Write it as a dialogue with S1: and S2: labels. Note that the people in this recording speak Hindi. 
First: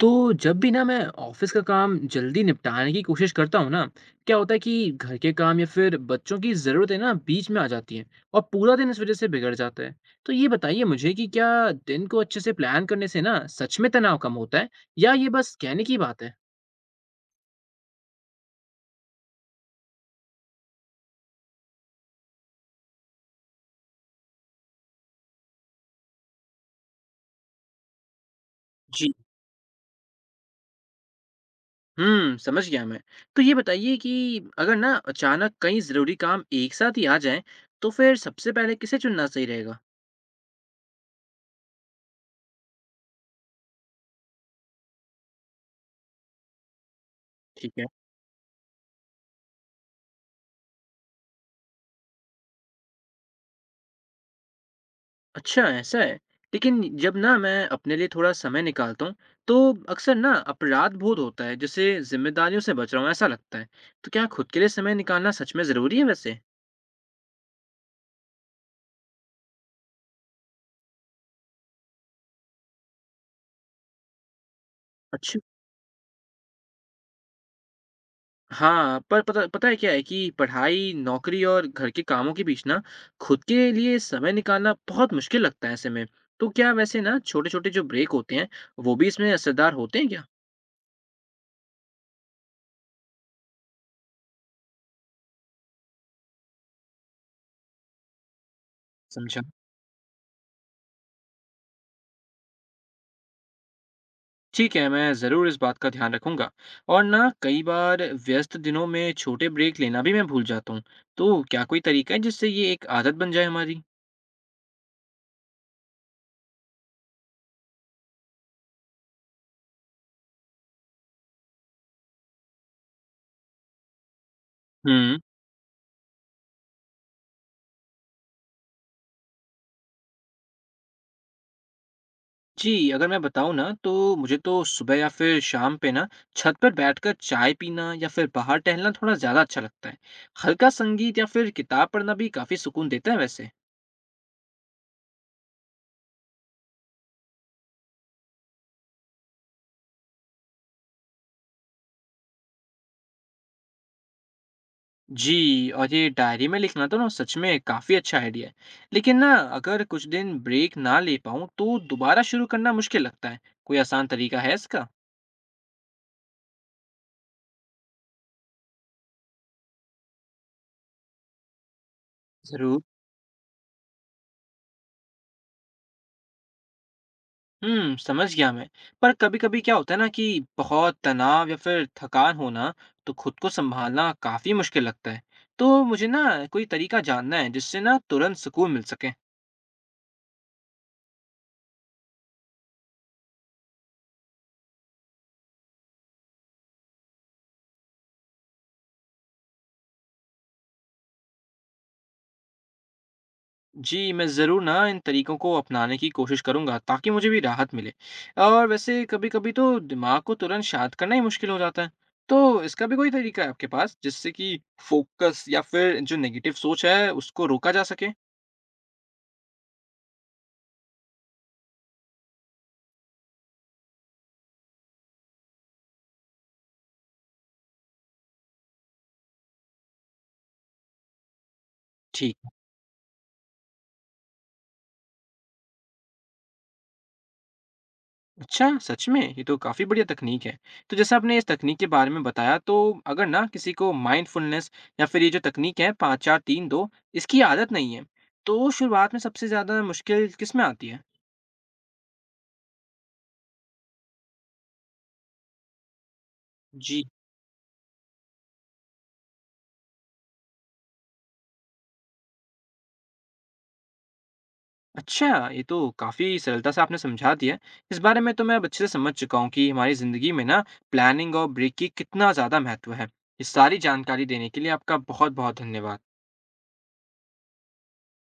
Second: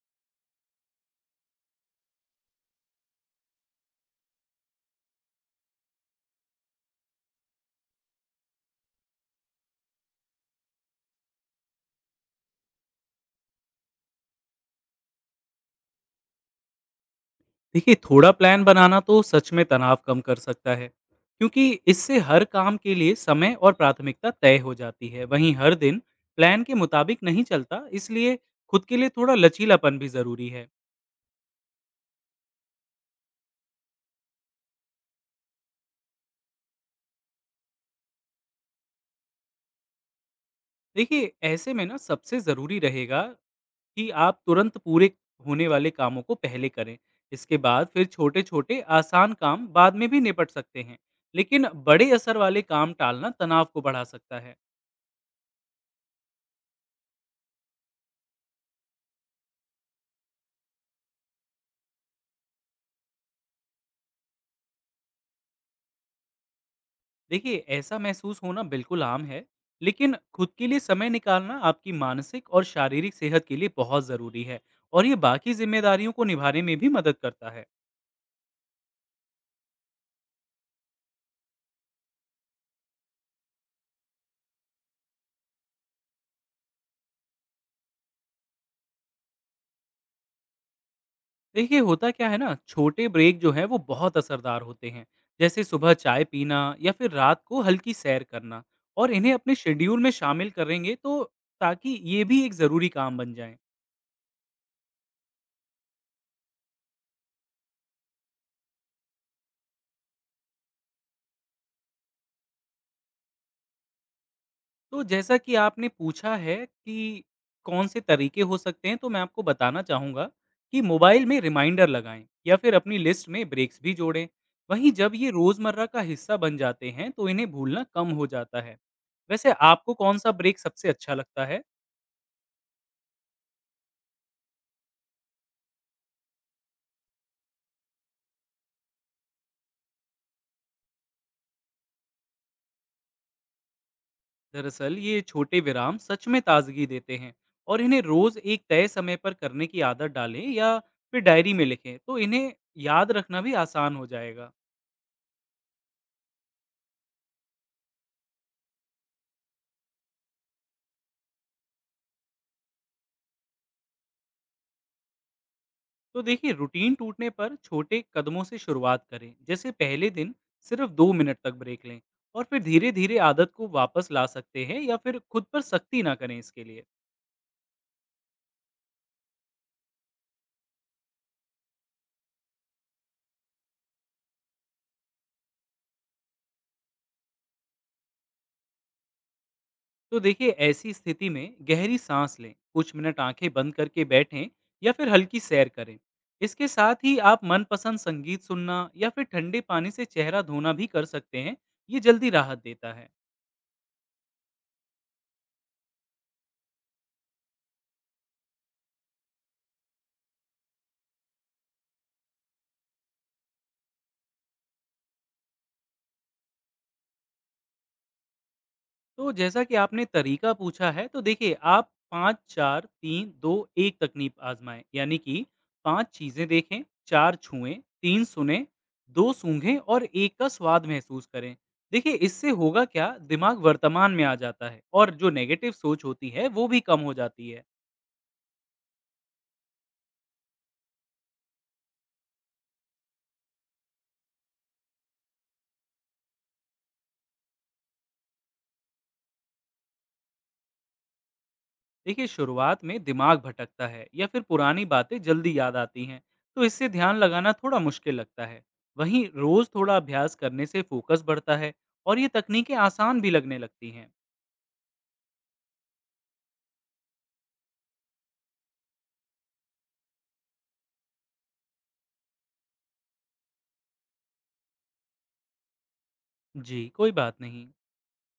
S1: तो जब भी ना मैं ऑफिस का काम जल्दी निपटाने की कोशिश करता हूँ ना, क्या होता है कि घर के काम या फिर बच्चों की ज़रूरतें ना बीच में आ जाती हैं, और पूरा दिन इस वजह से बिगड़ जाता है। तो ये बताइए मुझे कि क्या दिन को अच्छे से प्लान करने से ना सच में तनाव कम होता है, या ये बस कहने की बात है?
S2: देखिए, थोड़ा प्लान बनाना तो सच में तनाव कम कर सकता है क्योंकि इससे हर काम के लिए समय और प्राथमिकता तय हो जाती है। वहीं हर दिन प्लान के मुताबिक नहीं चलता, इसलिए खुद के लिए
S1: जी।
S2: थोड़ा लचीलापन भी ज़रूरी है।
S1: समझ गया मैं। तो ये बताइए कि अगर ना अचानक कई जरूरी काम एक साथ ही आ जाएं, तो फिर सबसे पहले किसे चुनना सही रहेगा?
S2: देखिए, ऐसे में ना सबसे ज़रूरी रहेगा कि आप तुरंत पूरे होने वाले कामों को पहले करें। इसके
S1: ठीक है।
S2: बाद फिर छोटे छोटे आसान काम बाद में भी निपट सकते हैं। लेकिन बड़े असर वाले काम टालना तनाव को बढ़ा सकता है।
S1: अच्छा ऐसा है। लेकिन जब ना मैं अपने लिए थोड़ा समय निकालता हूँ, तो अक्सर ना अपराध बोध होता है, जैसे जिम्मेदारियों से बच रहा हूँ ऐसा लगता है। तो क्या खुद के लिए समय निकालना सच में ज़रूरी है वैसे?
S2: देखिए, ऐसा महसूस होना बिल्कुल आम है, लेकिन खुद के लिए समय निकालना आपकी मानसिक और शारीरिक सेहत के लिए बहुत ज़रूरी है, और ये
S1: अच्छा।
S2: बाकी ज़िम्मेदारियों को निभाने में भी मदद करता है।
S1: हाँ, पर पता पता है क्या है कि पढ़ाई, नौकरी और घर के कामों के बीच ना खुद के लिए समय निकालना बहुत मुश्किल लगता है ऐसे में। तो क्या वैसे ना छोटे छोटे जो ब्रेक होते हैं, वो भी इसमें असरदार होते हैं क्या?
S2: देखिए, होता क्या है ना, छोटे ब्रेक जो हैं, वो बहुत असरदार होते हैं, जैसे सुबह चाय पीना या फिर रात को हल्की सैर करना। और इन्हें
S1: समझा।
S2: अपने शेड्यूल में शामिल करेंगे, तो ताकि ये भी एक ज़रूरी काम बन जाएँ।
S1: ठीक है, मैं ज़रूर इस बात का ध्यान रखूँगा। और ना कई बार व्यस्त दिनों में छोटे ब्रेक लेना भी मैं भूल जाता हूँ। तो क्या कोई तरीका है जिससे ये एक आदत बन जाए हमारी?
S2: तो जैसा कि आपने पूछा है कि कौन से तरीके हो सकते हैं, तो मैं आपको बताना चाहूँगा कि मोबाइल में रिमाइंडर लगाएँ या फिर अपनी लिस्ट में ब्रेक्स भी जोड़ें। वहीं जब
S1: हम्म।
S2: ये रोज़मर्रा का हिस्सा बन जाते हैं, तो इन्हें भूलना कम हो जाता है। वैसे आपको कौन-सा ब्रेक सबसे अच्छा लगता है?
S1: जी, अगर मैं बताऊँ ना, तो मुझे तो सुबह या फिर शाम पे ना छत पर बैठकर चाय पीना या फिर बाहर टहलना थोड़ा ज़्यादा अच्छा लगता है। हल्का संगीत या फिर किताब पढ़ना भी काफ़ी सुकून देता है वैसे।
S2: दरअसल ये छोटे विराम सच में ताज़गी देते हैं, और इन्हें रोज़ एक तय समय पर करने की आदत डालें या फिर डायरी में लिखें, तो इन्हें याद रखना भी आसान हो जाएगा।
S1: जी, और ये डायरी में लिखना तो ना सच में काफ़ी अच्छा आइडिया है। लेकिन ना, अगर कुछ दिन ब्रेक ना ले पाऊँ तो दोबारा शुरू करना मुश्किल लगता है। कोई आसान तरीका है इसका?
S2: तो देखिए, रूटीन टूटने पर छोटे कदमों से शुरुआत करें, जैसे पहले दिन सिर्फ 2 मिनट तक ब्रेक लें, और फिर
S1: ज़रूर।
S2: धीरे धीरे आदत को वापस ला सकते हैं, या फिर खुद पर सख्ती ना करें इसके लिए।
S1: समझ गया मैं। पर कभी-कभी क्या होता है ना कि बहुत तनाव या फिर थकान होना, तो खुद को संभालना काफ़ी मुश्किल लगता है। तो मुझे ना कोई तरीका जानना है जिससे ना तुरंत सुकून मिल सके।
S2: तो देखिए, ऐसी स्थिति में गहरी सांस लें, कुछ मिनट आंखें बंद करके बैठें या फिर हल्की सैर करें। इसके साथ ही आप मनपसंद संगीत सुनना या फिर ठंडे पानी से चेहरा धोना भी कर सकते हैं। ये जल्दी राहत देता है।
S1: जी, मैं ज़रूर ना इन तरीकों को अपनाने की कोशिश करूँगा ताकि मुझे भी राहत मिले। और वैसे कभी-कभी तो दिमाग को तुरंत शांत करना ही मुश्किल हो जाता है। तो इसका भी कोई तरीका है आपके पास, जिससे कि फोकस या फिर जो नेगेटिव सोच है उसको रोका जा सके?
S2: तो जैसा कि आपने तरीका पूछा है, तो देखिए, आप पाँच चार तीन दो एक तकनीक आजमाएं, यानी कि पांच चीजें देखें, चार छुएं, तीन सुने, दो सूंघें और एक का स्वाद महसूस करें। देखिए,
S1: ठीक।
S2: इससे होगा क्या, दिमाग वर्तमान में आ जाता है और जो नेगेटिव सोच होती है वो भी कम हो जाती है।
S1: अच्छा, सच में? ये तो काफ़ी बढ़िया तकनीक है। तो जैसे आपने इस तकनीक के बारे में बताया, तो अगर ना किसी को माइंडफुलनेस या फिर ये जो तकनीक है 5, 4, 3, 2, इसकी आदत नहीं है, तो शुरुआत में सबसे ज़्यादा मुश्किल किस में आती है?
S2: देखिए, शुरुआत में दिमाग भटकता है या फिर पुरानी बातें जल्दी याद आती हैं, तो इससे
S1: जी।
S2: ध्यान लगाना थोड़ा मुश्किल लगता है। वहीं रोज थोड़ा अभ्यास करने से फोकस बढ़ता है, और ये तकनीकें आसान भी लगने लगती हैं।
S1: अच्छा, ये तो काफ़ी सरलता से आपने समझा दिया है। इस बारे में तो मैं अब अच्छे से समझ चुका हूँ कि हमारी ज़िंदगी में ना प्लानिंग और ब्रेक की कितना ज़्यादा महत्व है। ये सारी जानकारी देने के लिए आपका बहुत-बहुत धन्यवाद।
S2: जी, कोई बात नहीं।